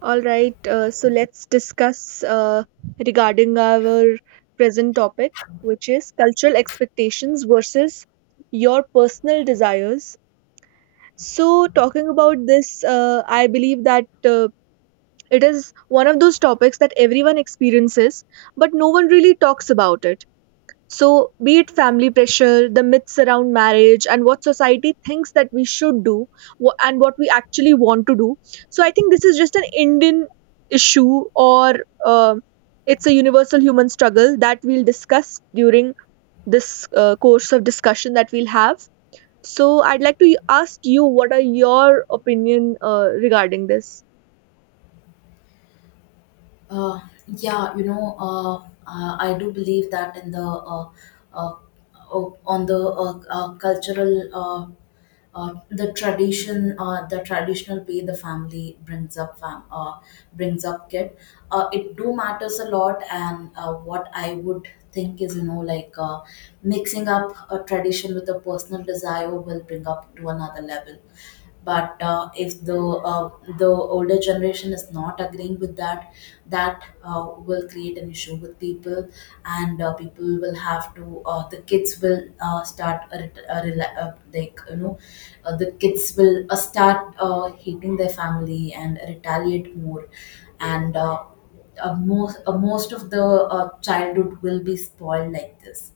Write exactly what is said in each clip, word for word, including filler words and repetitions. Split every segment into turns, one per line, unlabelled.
All right, uh, so let's discuss uh, regarding our present topic, which is cultural expectations versus your personal desires. So, talking about this, uh, I believe that uh, it is one of those topics that everyone experiences, but no one really talks about it. So, be it family pressure, the myths around marriage, and what society thinks that we should do wha- and what we actually want to do. So, I think this is just an Indian issue or uh, it's a universal human struggle that we'll discuss during this uh, course of discussion that we'll have. So, I'd like to ask you what are your opinion uh, regarding this?
Uh, yeah, you know, uh, uh, I do believe that in the uh, uh, o- on the uh, uh, cultural, uh, uh, the tradition uh, the traditional way the family brings up fam- uh, brings up kid uh, it do matters a lot, and uh, what I would think is, you know like uh, mixing up a tradition with a personal desire will bring up to another level, but uh, if the uh, the older generation is not agreeing with that, that uh, will create an issue with people. And uh, people will have to uh, the kids will uh, start a, ret- a, rela- uh, like you know uh, the kids will uh, start uh, hating their family and retaliate more, and uh, uh, most uh, most of the uh, childhood will be spoiled like this.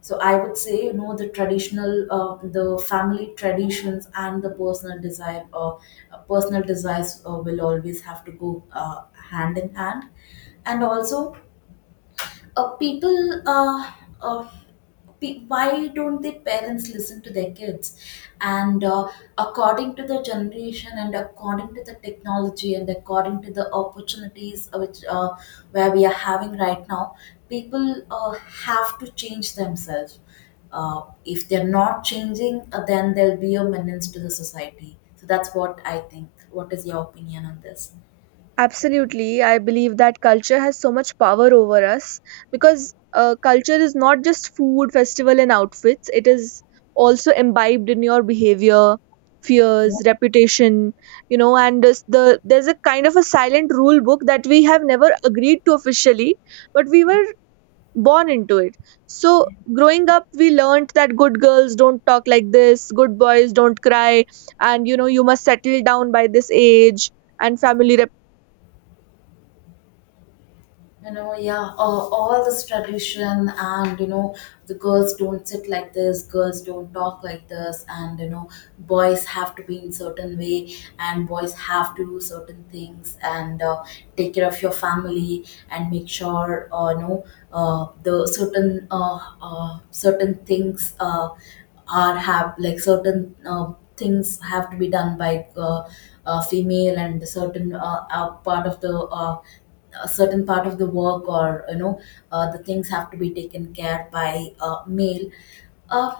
So I would say, you know, the traditional, uh, the family traditions and the personal desire, uh, uh, personal desires uh, will always have to go uh, hand in hand. And also, uh, people, uh, uh, pe- why don't the parents listen to their kids? And uh, according to the generation, and according to the technology, and according to the opportunities uh, which uh, where we are having right now, people uh, have to change themselves. uh, if they're not changing uh, then there'll be a menace to the society. So that's what I think. What is your opinion on this?
Absolutely. I believe that culture has so much power over us because uh, culture is not just food, festival, and outfits. It is also imbibed in your behavior, fears, reputation, you know, and this, the there's a kind of a silent rule book that we have never agreed to officially, but we were born into it. So growing up, we learned that good girls don't talk like this, good boys don't cry, and you know, you must settle down by this age and family.
You know, yeah, uh, all this tradition, and you know, the girls don't sit like this, girls don't talk like this, and you know, boys have to be in certain way, and boys have to do certain things, and uh, take care of your family, and make sure, uh, you know, uh, the certain uh, uh, certain things uh, are have like certain uh, things have to be done by uh, uh, female, and certain uh, uh, part of the uh, a certain part of the work, or you know, uh, the things have to be taken care by uh, male. uh,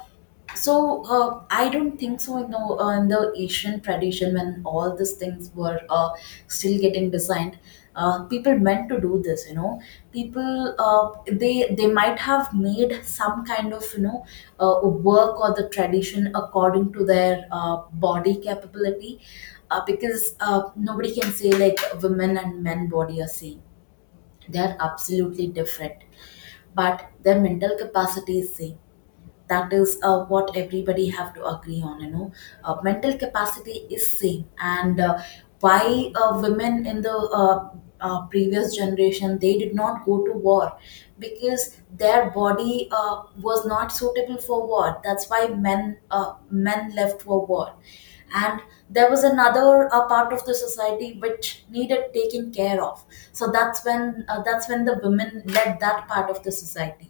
so uh, I don't think so. You know, uh, in the Asian tradition, when all these things were uh, still getting designed, uh, people meant to do this. You know, people uh, they they might have made some kind of, you know, uh, work or the tradition according to their uh, body capability, uh, because uh, nobody can say like women and men body are same. They're absolutely different, but their mental capacity is same. That is uh, what everybody have to agree on, you know. Uh, mental capacity is same. And uh, why uh, women in the uh, uh, previous generation, they did not go to war, because their body uh, was not suitable for war. That's why men uh, men left for war, and there was another uh, part of the society which needed taking care of. So that's when uh, that's when the women led that part of the society.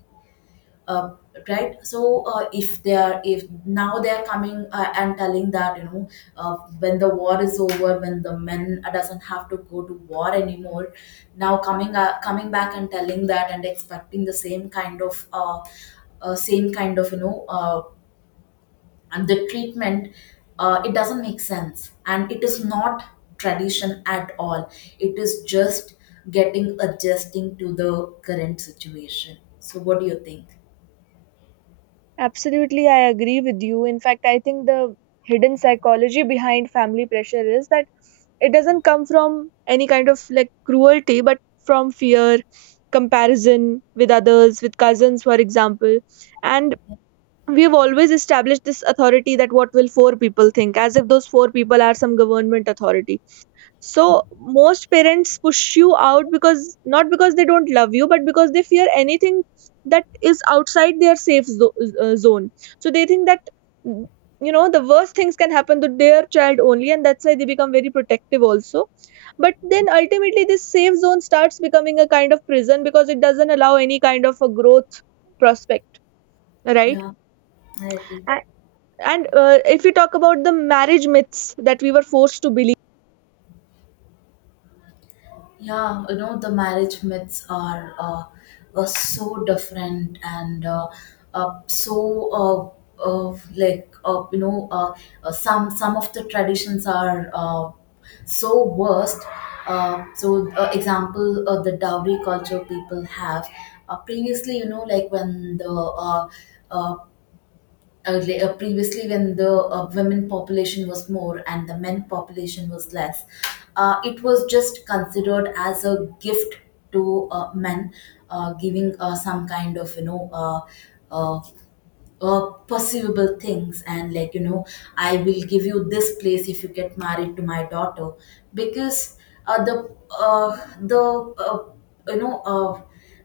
uh, right. So uh, if they are, if now they are coming uh, and telling that, you know, uh, when the war is over, when the men doesn't have to go to war anymore, now coming uh, coming back and telling that, and expecting the same kind of uh, uh, same kind of, you know, uh, and the treatment, uh, it doesn't make sense, and it is not tradition at all. It is just getting adjusting to the current situation. So what do you think?
Absolutely, I agree with you. In fact, I think the hidden psychology behind family pressure is that it doesn't come from any kind of like cruelty, but from fear, comparison with others, with cousins, for example. And we've always established this authority that what will four people think, as if those four people are some government authority. So most parents push you out because not because they don't love you, but because they fear anything that is outside their safe zo- uh, zone. So they think that mm, you know the worst things can happen to their child only, and that's why they become very protective also. But then ultimately, this safe zone starts becoming a kind of prison because it doesn't allow any kind of a growth prospect, right?
Yeah, I agree.
A- And uh, if we talk about the marriage myths that we were forced to believe.
Yeah, you know, the marriage myths are uh, are so different, and uh, uh, so uh, uh, like uh, you know uh, uh, some some of the traditions are uh, so worst. Uh, so, uh, example, uh, the dowry culture people have. Uh, previously, you know, like when the uh, uh, early- uh, previously when the uh, women population was more and the men population was less, uh, it was just considered as a gift to uh, men, uh, giving uh, some kind of, you know, uh, uh, uh, perceivable things, and like you know, I will give you this place if you get married to my daughter, because uh, the uh, the uh, you know uh,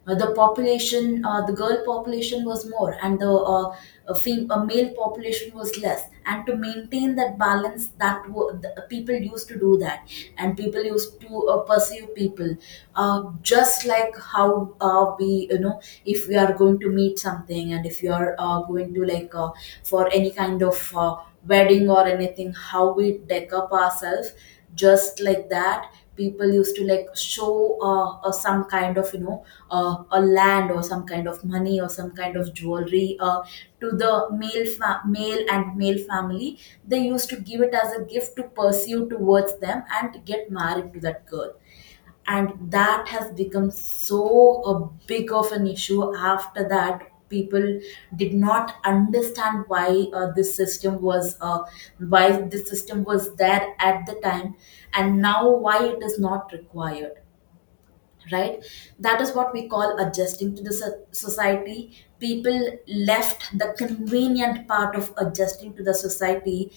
uh, the population uh, the girl population was more and the uh, a fem- a male population was less, and to maintain that balance, that w- the, people used to do that. And people used to uh, pursue people, uh, just like how, uh, be you know, if we are going to meet something, and if you are uh, going to like uh, for any kind of uh, wedding or anything, how we deck up ourselves, just like that, people used to like show uh, uh, some kind of, you know, uh, a land, or some kind of money, or some kind of jewelry, uh, to the male fa- male, and male family. They used to give it as a gift to pursue towards them and get married to that girl. And that has become so a big of an issue. After that, people did not understand why uh, this system was uh, why this system was there at the time, and now why it is not required. Right? That is what we call adjusting to the so- society. People left the convenient part of adjusting to the society.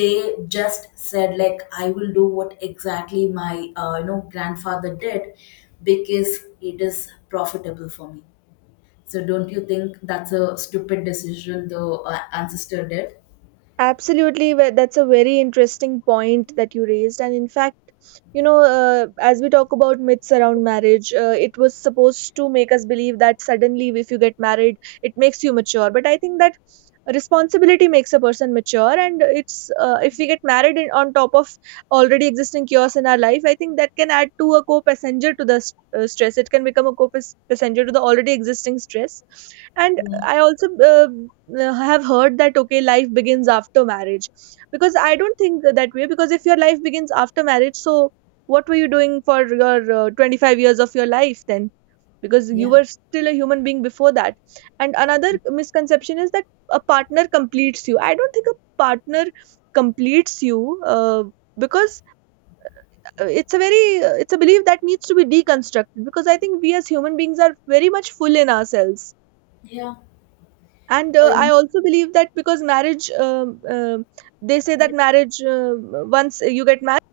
They just said like, I will do what exactly my, uh, you know, grandfather did, because it is profitable for me. So don't you think that's a stupid decision the uh, ancestor did?
Absolutely, wh- that's a very interesting point that you raised. And in fact, you know, uh, as we talk about myths around marriage, uh, it was supposed to make us believe that suddenly, if you get married, it makes you mature. But I think that responsibility makes a person mature, and it's uh, if we get married in, on top of already existing chaos in our life, I think that can add to a co-passenger to the st- uh, stress. It can become a co-passenger to the already existing stress. And
Yeah.
I also uh, uh, have heard that okay, life begins after marriage, because I don't think that way. Because if your life begins after marriage, so what were you doing for your uh, twenty-five years of your life then? Because you
Yeah,
were still a human being before that. And another misconception is that a partner completes you. I don't think a partner completes you. Uh, because uh, it's a very uh, it's a belief that needs to be deconstructed because I think we as human beings are very much full in ourselves.
yeah.
And uh,
uh,
I also believe that because marriage um, um they say
Yeah.
that marriage uh, once you get married.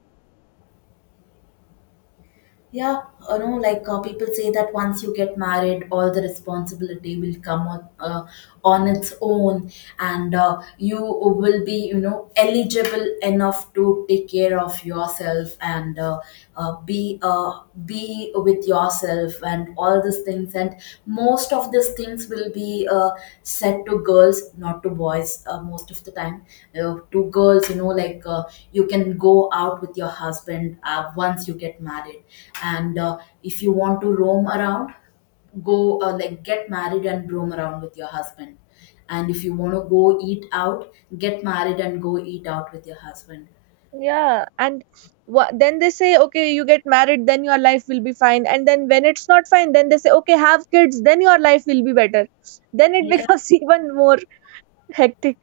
Yeah, you know, like, uh, people say that once you get married, all the responsibility will come on uh, on its own, and uh, you will be, you know, eligible enough to take care of yourself, and uh, uh, be uh, be with yourself, and all these things. And most of these things will be uh, said to girls, not to boys, uh, most of the time, uh, to girls, you know, like, uh, you can go out with your husband uh, once you get married. And uh, if you want to roam around, go uh, like get married and roam around with your husband. And if you want to go eat out, get married and go eat out with your husband.
Yeah, and wha, then they say, okay, you get married, then your life will be fine, and then when it's not fine, then they say, okay, have kids, then your life will be better, then it becomes even more hectic.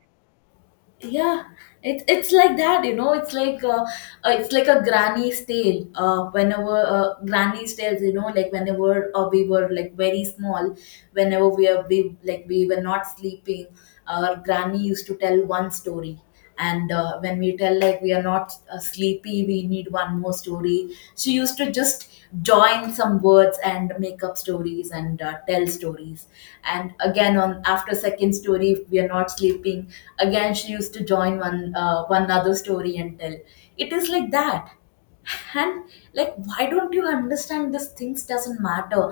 Yeah, it, it's like that, you know. It's like uh, uh, it's like a granny's tale. Uh, whenever uh, granny's tales, you know, like, whenever uh, we were like very small, whenever we are we like we were not sleeping, our granny used to tell one story. And uh, when we tell like we are not uh, sleepy, we need one more story, she used to just join some words and make up stories, and uh, tell stories. And again, on after second story, if we are not sleeping, again she used to join one uh, one other story and tell. It is like that. And like, why don't you understand this things doesn't matter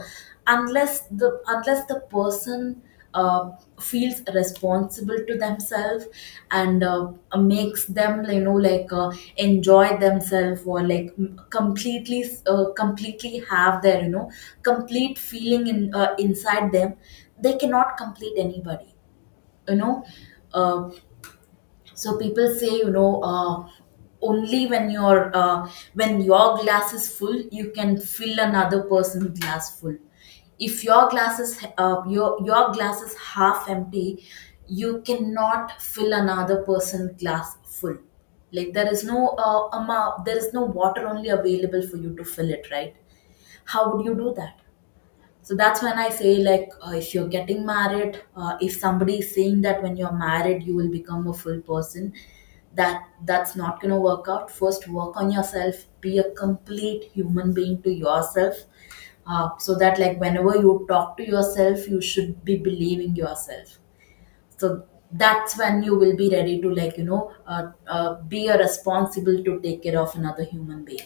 unless the, unless the person uh, feels responsible to themselves, and uh, makes them, you know, like, uh, enjoy themselves, or like m- completely uh, completely have their, you know, complete feeling in uh, inside them. They cannot complete anybody, you know. Uh, so people say, you know, uh, only when your, uh, when your glass is full, you can fill another person's glass full. If your glass is uh, your your glass is half empty, you cannot fill another person's glass full. Like there is no uh, amount, there is no water only available for you to fill it, right? How would you do that? So that's when I say, like, uh, if you're getting married, uh, if somebody is saying that when you're married, you will become a full person, that that's not going to work out. First, work on yourself, be a complete human being to yourself. Uh, so that, like, whenever you talk to yourself, you should be believing yourself. So that's when you will be ready to, like, you know, uh, uh, be a responsible to take care of another human being.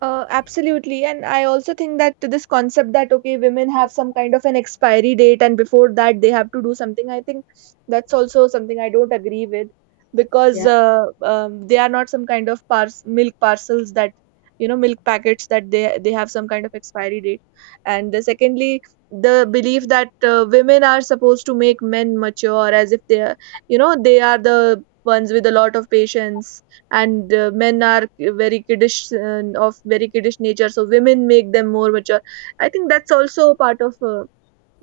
Uh, absolutely. And I also think that this concept that, okay, women have some kind of an expiry date and before that they have to do something, I think that's also something I don't agree with because
Yeah.
uh, um, they are not some kind of pars- milk parcels that, you know, milk packets that they, they have some kind of expiry date. And uh, secondly, the belief that uh, women are supposed to make men mature as if they are, you know, they are the ones with a lot of patience and uh, men are very kiddish uh, of very kiddish nature so women make them more mature. I think that's also a part of uh,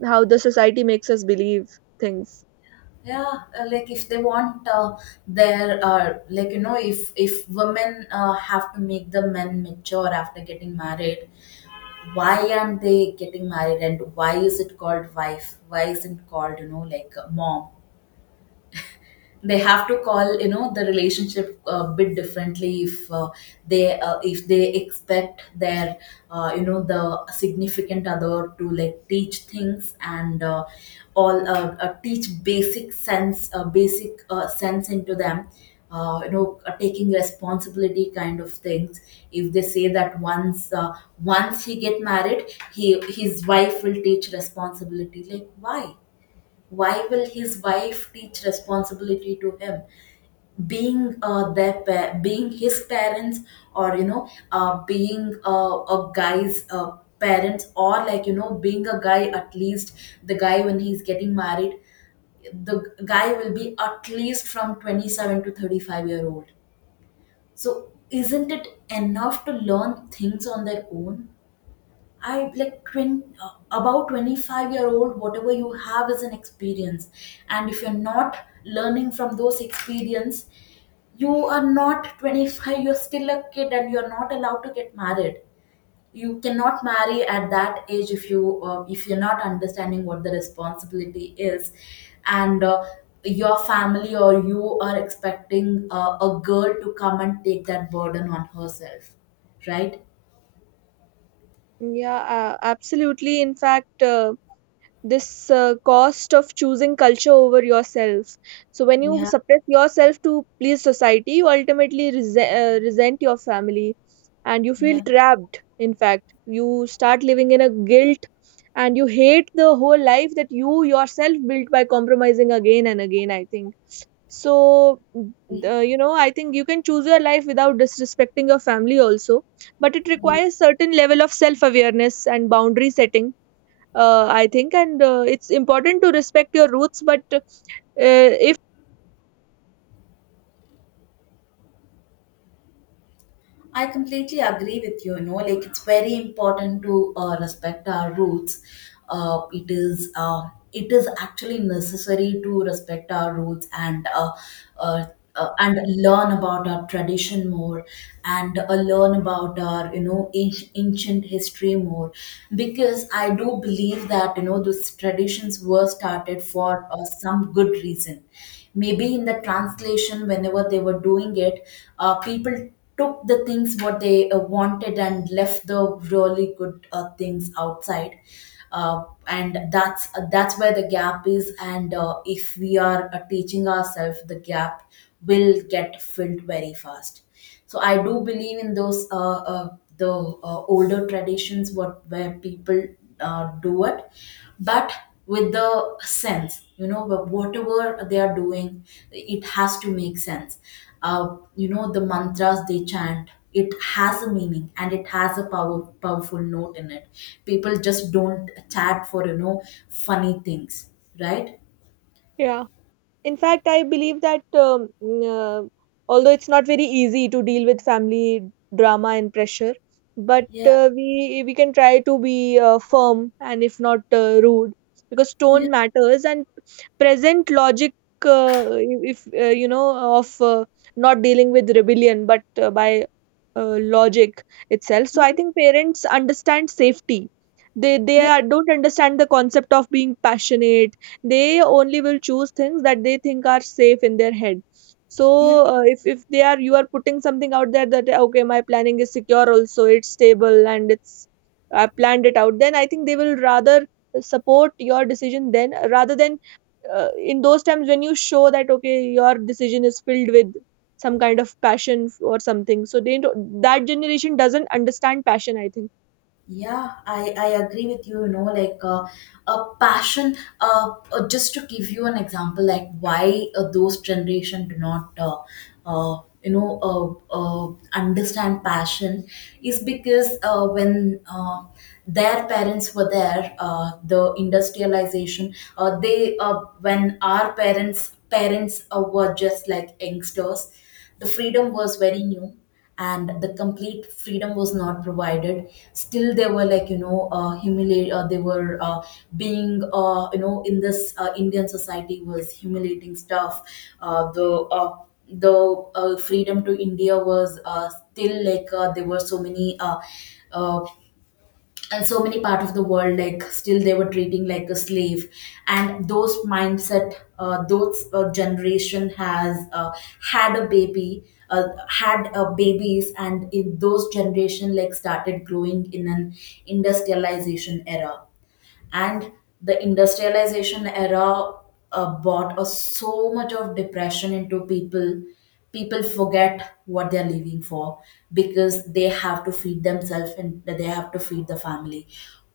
how the society makes us believe things.
Yeah. Uh, like if they want uh, their uh, like you know if if women uh, have to make the men mature after getting married, why aren't they getting married? And why is it called wife? Why isn't called you know like uh, mom? They have to call, you know the relationship a bit differently if uh, they uh, if they expect their uh, you know the significant other to like teach things, and uh, all uh, uh, teach basic sense, uh, basic uh, sense into them, uh, you know uh, taking responsibility kind of things. If they say that once uh, once he get married, he his wife will teach responsibility. Like why, why will his wife teach responsibility to him, being uh, their pa- being his parents, or you know uh, being uh, a guy's uh, parents, or, like you know being a guy at least. The guy, when he's getting married, the guy will be at least from twenty-seven to thirty-five year old. So isn't it enough to learn things on their own? I, like, twenty, uh, about twenty-five year old, whatever you have is an experience. And if you're not learning from those experience, you are not twenty-five, you're still a kid and you're not allowed to get married. You cannot marry at that age if you uh, if you're not understanding what the responsibility is, and uh, your family or you are expecting uh, a girl to come and take that burden on herself, right?
Yeah, uh, absolutely. In fact, uh, this uh, cost of choosing culture over yourself, so when you
Yeah,
suppress yourself to please society you ultimately rese- uh, resent your family, and you feel
yeah.
trapped. In fact, you start living in a guilt and you hate the whole life that you yourself built by compromising again and again, I think. So uh, you know, I think you can choose your life without disrespecting your family also, but it
Yeah.
requires certain level of self awareness and boundary setting, uh, I think. And uh, it's important to respect your roots. But uh, if,
I completely agree with you. You know, like, it's very important to uh, respect our roots. Uh, it is uh, it is actually necessary to respect our roots, and uh, uh, uh, and learn about our tradition more, and uh, learn about our you know anci- ancient history more, because I do believe that, you know those traditions were started for uh, some good reason. Maybe in the translation, whenever they were doing it, uh, people took the things what they uh, wanted and left the really good uh, things outside. Uh, and that's uh, that's where the gap is. And uh, if we are uh, teaching ourselves, the gap will get filled very fast. So I do believe in those uh, uh, the uh, older traditions, what where people uh, do it, but with the sense, you know wh- whatever they are doing, it has to make sense. Uh, you know the mantras they chant, it has a meaning and it has a power, powerful note in it. People just don't chat for, you know funny things, right?
yeah, in fact, I believe that um, mm, uh, although it's not very easy to deal with family drama and pressure, but
Yeah,
uh, we we can try to be uh, firm and if not uh, rude, because
yeah,
tone matters and present logic. Uh, if uh, you know of uh, not dealing with rebellion, but uh, by uh, logic itself. So I think parents understand safety, they they
yeah,
are, don't understand the concept of being passionate. They only will choose things that they think are safe in their head. So
yeah.
uh, if if they are you are putting something out there that okay my planning is secure, also it's stable and it's, I planned it out, then I think they will rather support your decision then rather than uh, in those times when you show that okay your decision is filled with some kind of passion or something, so they don't, that generation doesn't understand passion, I think.
Yeah, I, I agree with you. You know, like, uh, a passion. Uh, uh, just to give you an example, like why uh, those generation do not, uh, uh, you know, uh, uh, understand passion, is because uh, when uh, their parents were there, uh, the industrialization. Uh, they uh, When our parents parents uh, were just like youngsters, the freedom was very new, and the complete freedom was not provided. Still they were, like, you know uh, humiliate. Uh, they were uh, being, uh, you know in this uh, Indian society was humiliating stuff. Uh, the uh, the uh, freedom to India was uh, still, like, uh, there were so many uh, uh, and so many part of the world, like, still they were treating like a slave. And those mindset uh, those uh, generation has uh, had a baby uh, had uh, babies, and in those generation, like, started growing in an industrialization era. And the industrialization era uh, brought us so much of depression into people. People forget what they're living for, because they have to feed themselves and they have to feed the family.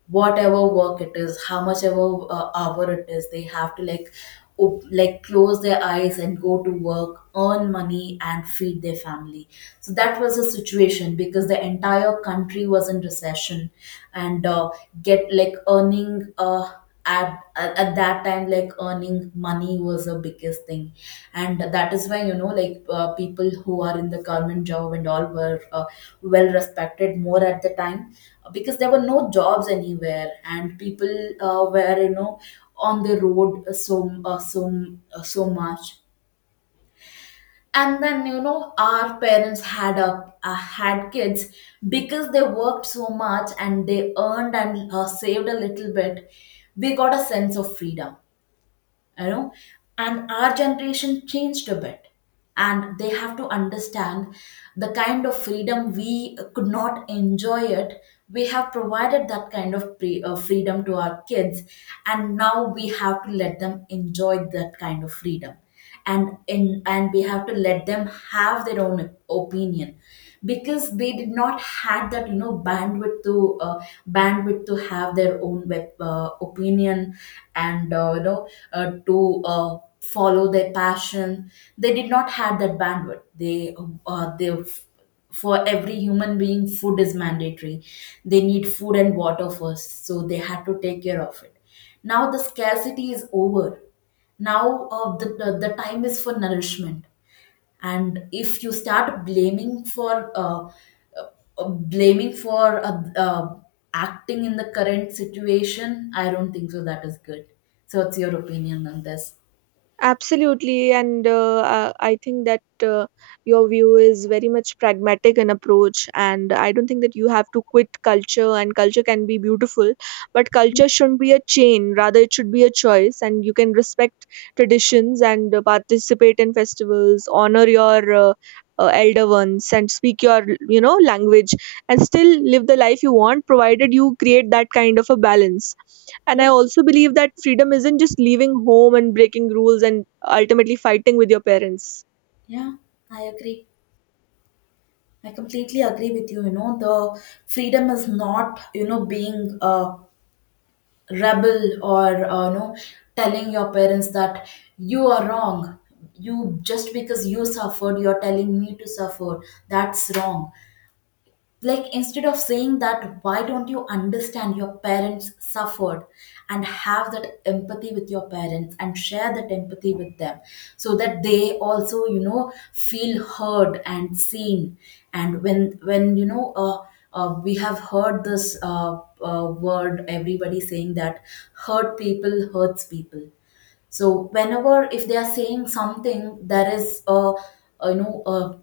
Whatever work it is, how much ever uh, hour it is, they have to, like, op- like close their eyes and go to work, earn money, and feed their family. So that was the situation, because the entire country was in recession. And uh, get like earning uh, at, at at that time, like, earning money was the biggest thing. And that is why, you know like, uh, people who are in the government job and all were uh, well respected more at the time, because there were no jobs anywhere, and people uh, were, you know on the road. So uh, so uh, so much. And then, you know our parents had a uh, had kids, because they worked so much, and they earned and uh, saved a little bit. We got a sense of freedom, you know. And our generation changed a bit, and they have to understand the kind of freedom we could not enjoy it. We have provided that kind of pre- uh, freedom to our kids, and now we have to let them enjoy that kind of freedom. And in and we have to let them have their own opinion, because they did not had that, you know bandwidth to uh, bandwidth to have their own web, uh, opinion, and uh, you know uh, to uh, follow their passion. They did not have that bandwidth. They uh, they for every human being, food is mandatory. They need food and water first, so they had to take care of it. Now the scarcity is over. Now, uh, the, the the time is for nourishment. And if you start blaming for uh, uh, blaming for uh, uh, acting in the current situation, I don't think so that is good. So what's your opinion on this?
Absolutely, and uh, uh, I think that uh, your view is very much pragmatic in approach, and I don't think that you have to quit culture. And culture can be beautiful, but
Yeah,
culture shouldn't be a chain. Rather, it should be a choice, and you can respect traditions and uh, participate in festivals, honor your uh, uh, elder ones, and speak your you know language, and still live the life you want, provided you create that kind of a balance. And I
yeah,
also believe that freedom isn't just leaving home and breaking rules and ultimately fighting with your parents.
yeah, I agree. I completely agree with you. You know, the freedom is not, you know, being a rebel, or, uh, you know, telling your parents that you are wrong. You, just because you suffered, you're telling me to suffer. That's wrong. Like, instead of saying that, why don't you understand your parents suffered, and have that empathy with your parents, and share that empathy with them so that they also, you know feel heard and seen. And when when, you know uh, uh, we have heard this uh, uh, word, everybody saying that hurt people hurts people. So whenever, if they are saying something, there is a, a you know a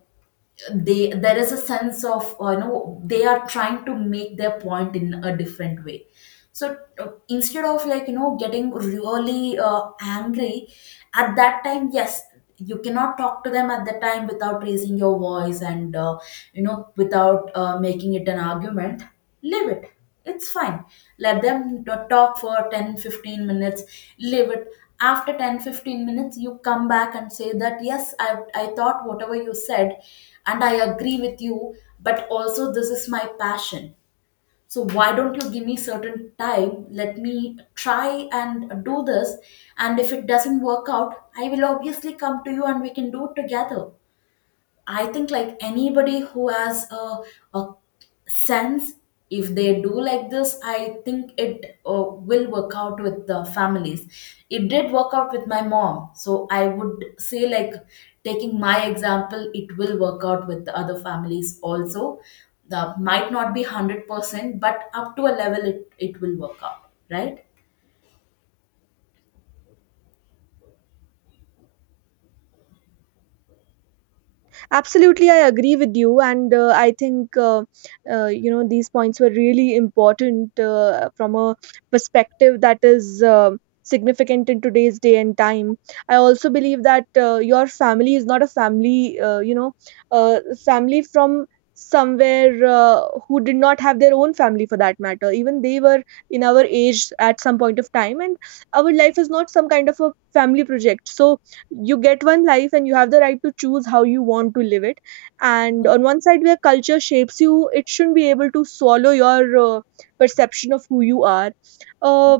they there is a sense of, uh, you know they are trying to make their point in a different way. So uh, instead of, like, you know getting really uh, angry at that time. Yes, you cannot talk to them at the time without raising your voice, and uh, you know without uh, making it an argument. Leave it, it's fine. Let them t- talk for ten fifteen minutes. Leave it. After ten fifteen minutes, you come back and say that, yes, i i thought whatever you said, and I agree with you. But also, this is my passion. So why don't you give me certain time, let me try and do this. And if it doesn't work out, I will obviously come to you, and we can do it together. I think, like, anybody who has a, a sense, if they do like this, I think it uh, will work out with the families. It did work out with my mom. So I would say, like, taking my example, it will work out with the other families also. The might not be one hundred percent, but up to a level, it, it will work out, right?
Absolutely, I agree with you, and uh, I think uh, uh, you know these points were really important uh, from a perspective that is uh, significant in today's day and time. I also believe that uh, your family is not a family, uh, you know, uh, family from somewhere uh, who did not have their own family for that matter. Even they were in our age at some point of time, and our life is not some kind of a family project. So you get one life and you have the right to choose how you want to live it, and on one side where culture shapes you it shouldn't be able to swallow your uh, perception of who you are, uh,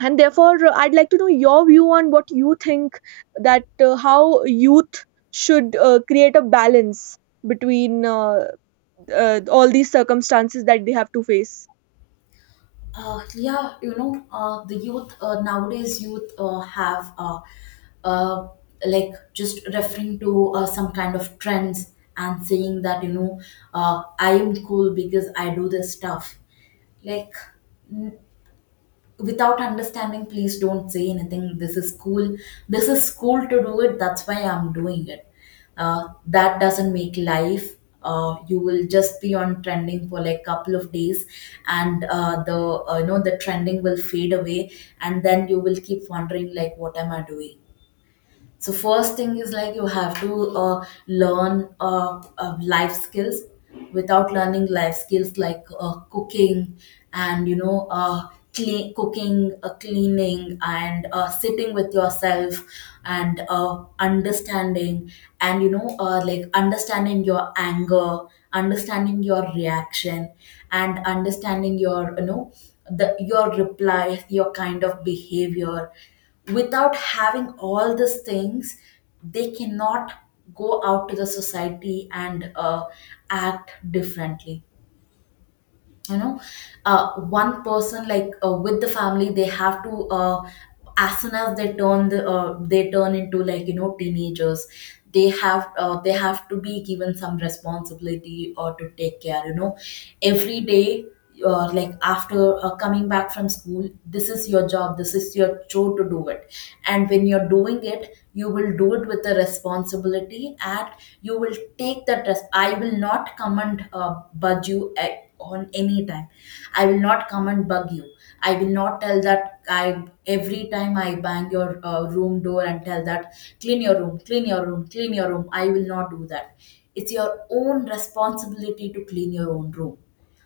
and therefore uh, I'd like to know your view on what you think that uh, how youth should uh, create a balance between uh, uh, all these circumstances that they have to face.
Uh, yeah, you know, uh, the youth uh, nowadays, youth uh, have uh, uh, like, just referring to uh, some kind of trends, and saying that, you know, uh, I am cool because I do this stuff. Like, without understanding, please don't say anything, this is cool, this is cool to do it, that's why I'm doing it. Uh, that doesn't make life. Uh, you will just be on trending for, like, couple of days, and uh, the uh, you know the trending will fade away, and then you will keep wondering, like, what am I doing. So first thing is, like, you have to uh, learn, uh, uh, life skills. Without learning life skills like uh, cooking, and you know uh, clean cooking, uh, cleaning, and uh, sitting with yourself, and uh, understanding, and you know uh, like understanding your anger, understanding your reaction, and understanding your you know the your replies, your kind of behavior. Without having all these things, they cannot go out to the society and uh, act differently, you know. Uh, one person, like, uh, with the family, they have to, uh, as soon as they turn the, uh, they turn into, like, you know teenagers, they have uh, they have to be given some responsibility or to take care, you know, every day. Uh, like, after uh, coming back from school, this is your job, this is your chore to do it, and when you're doing it you will do it with the responsibility. And you will take that res- I will not come and uh, budge you at, on any time, I will not come and bug you. I will not tell that, I every time I bang your uh, room door and tell that, clean your room, clean your room, clean your room, I will not do that. It's your own responsibility to clean your own room.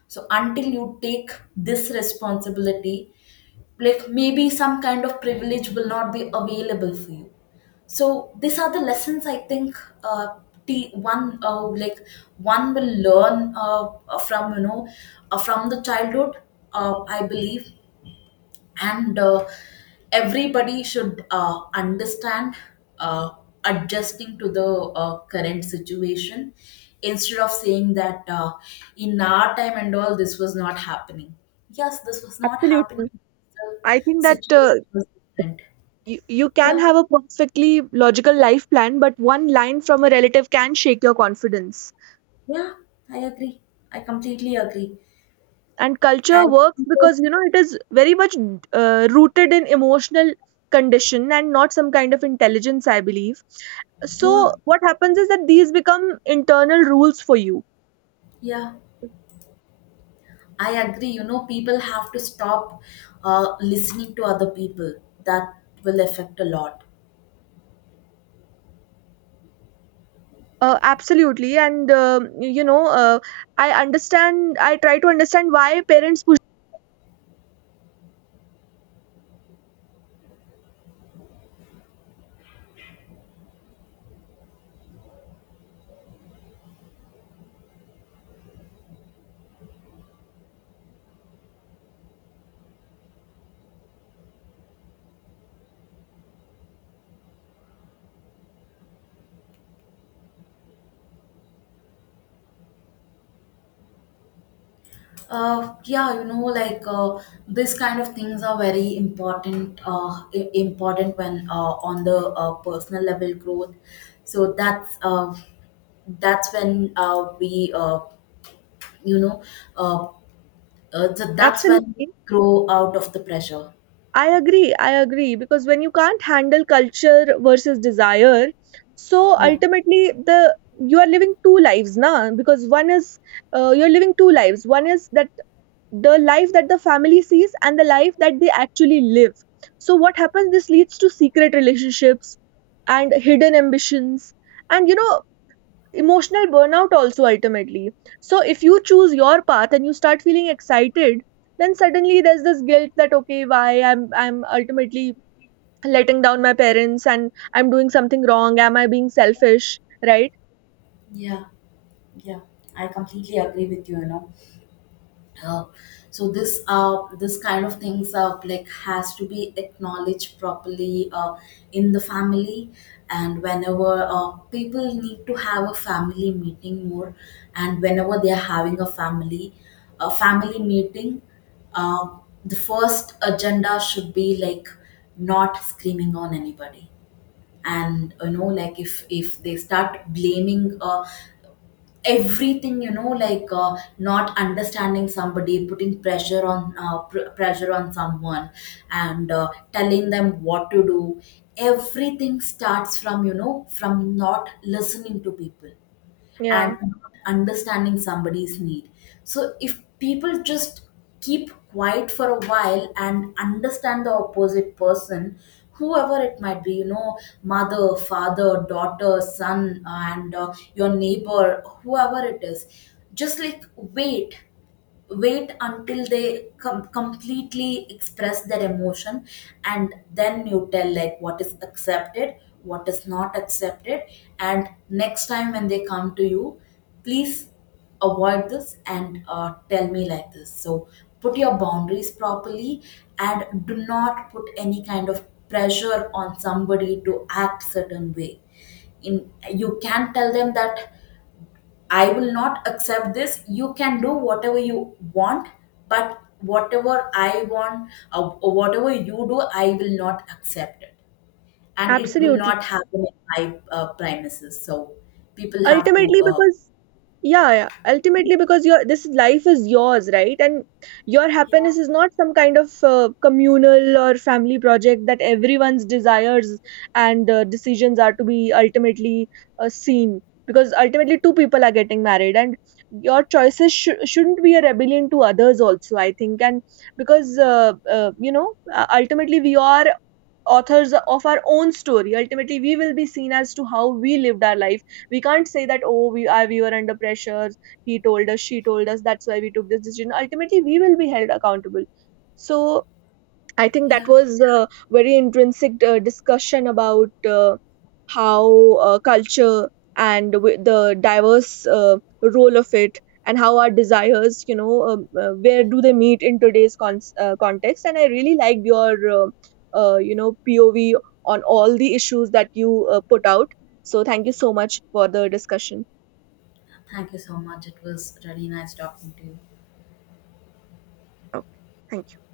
So until you take this responsibility, like, maybe some kind of privilege will not be available for you. So these are the lessons, I think, uh, the one uh, like one will learn, uh, from you know uh, from the childhood. Uh, I believe. And uh, everybody should uh, understand uh, adjusting to the uh, current situation, instead of saying that, uh, in our time and all this was not happening. Yes, this was not
Absolutely.
happening. The
I think that uh,
situation was different.
you, you can
Yeah,
have a perfectly logical life plan, but one line from a relative can shake your confidence.
yeah, I agree, I completely agree.
And culture
And
works
people-
because you know it is very much uh, rooted in emotional condition and not some kind of intelligence, I believe. So
yeah,
what happens is that these become internal rules for you.
yeah, I agree. You know, people have to stop uh, listening to other people, that will affect a lot.
Uh, absolutely. And um, you know, uh, I understand, I try to understand why parents push.
Uh, yeah, you know, like, uh, this kind of things are very important. Uh, i- important when, uh, on the uh, personal level growth. So that's uh, that's when uh, we uh, you know uh, uh, so that's when we
Absolutely,
grow out of the pressure.
I agree, I agree. Because when you can't handle culture versus desire, so
Yeah.
ultimately the you are living two lives now because one is uh, you're living two lives, one is that the life that the family sees and the life that they actually live. So what happens, this leads to secret relationships and hidden ambitions and you know emotional burnout also ultimately. So if you choose your path and you start feeling excited, then suddenly there's this guilt that okay why i'm i'm ultimately letting down my parents and I'm doing something wrong, am I being selfish, right?
Yeah, yeah, I completely agree with you, you know. uh, so this uh, this kind of things uh, like has to be acknowledged properly uh, in the family, and whenever uh, people need to have a family meeting more. And whenever they are having a family a family meeting, uh, the first agenda should be like, not screaming on anybody. And, you know like, if if they start blaming uh, everything, you know, like, uh, not understanding, somebody putting pressure on uh, pr- pressure on someone, and uh, telling them what to do. Everything starts from, you know from not listening to people
Yeah,
and understanding somebody's need. So if people just keep quiet for a while and understand the opposite person, whoever it might be, you know, mother, father, daughter, son, uh, and uh, your neighbor, whoever it is, just, like, wait, wait until they com- completely express their emotion, and then you tell, like, what is accepted, what is not accepted, and next time when they come to you, please avoid this and uh, tell me like this. So put your boundaries properly, and do not put any kind of pressure on somebody to act certain way. In You can tell them that, I will not accept this. You can do whatever you want, but whatever I want, uh, or whatever you do, I will not accept it. And it will
absolutely,
not happen in my uh, premises. So people have to,
ultimately
uh,
because, Yeah, yeah. ultimately, because your this life is yours, right? And your
yeah.
happiness is not some kind of uh, communal or family project that everyone's desires and uh, decisions are to be ultimately uh, seen. Because ultimately, two people are getting married, and your choices sh- shouldn't be a rebellion to others. Also, I think, and because uh, uh, you know, uh, ultimately, we are authors of our own story. Ultimately we will be seen as to how we lived our life. We can't say that oh we are we were under pressure, he told us, she told us, that's why we took this decision. Ultimately we will be held accountable. So I think that
Yeah.
was a very intrinsic uh, discussion about uh, how uh, culture and wi- the diverse uh, role of it, and how our desires, you know, um, uh, where do they meet in today's con- uh, context. And I really liked your, uh, uh, you know, P O V on all the issues that you uh, put out. So thank you so much for the discussion.
Thank you so much. It was really nice talking to you.
Okay, thank you.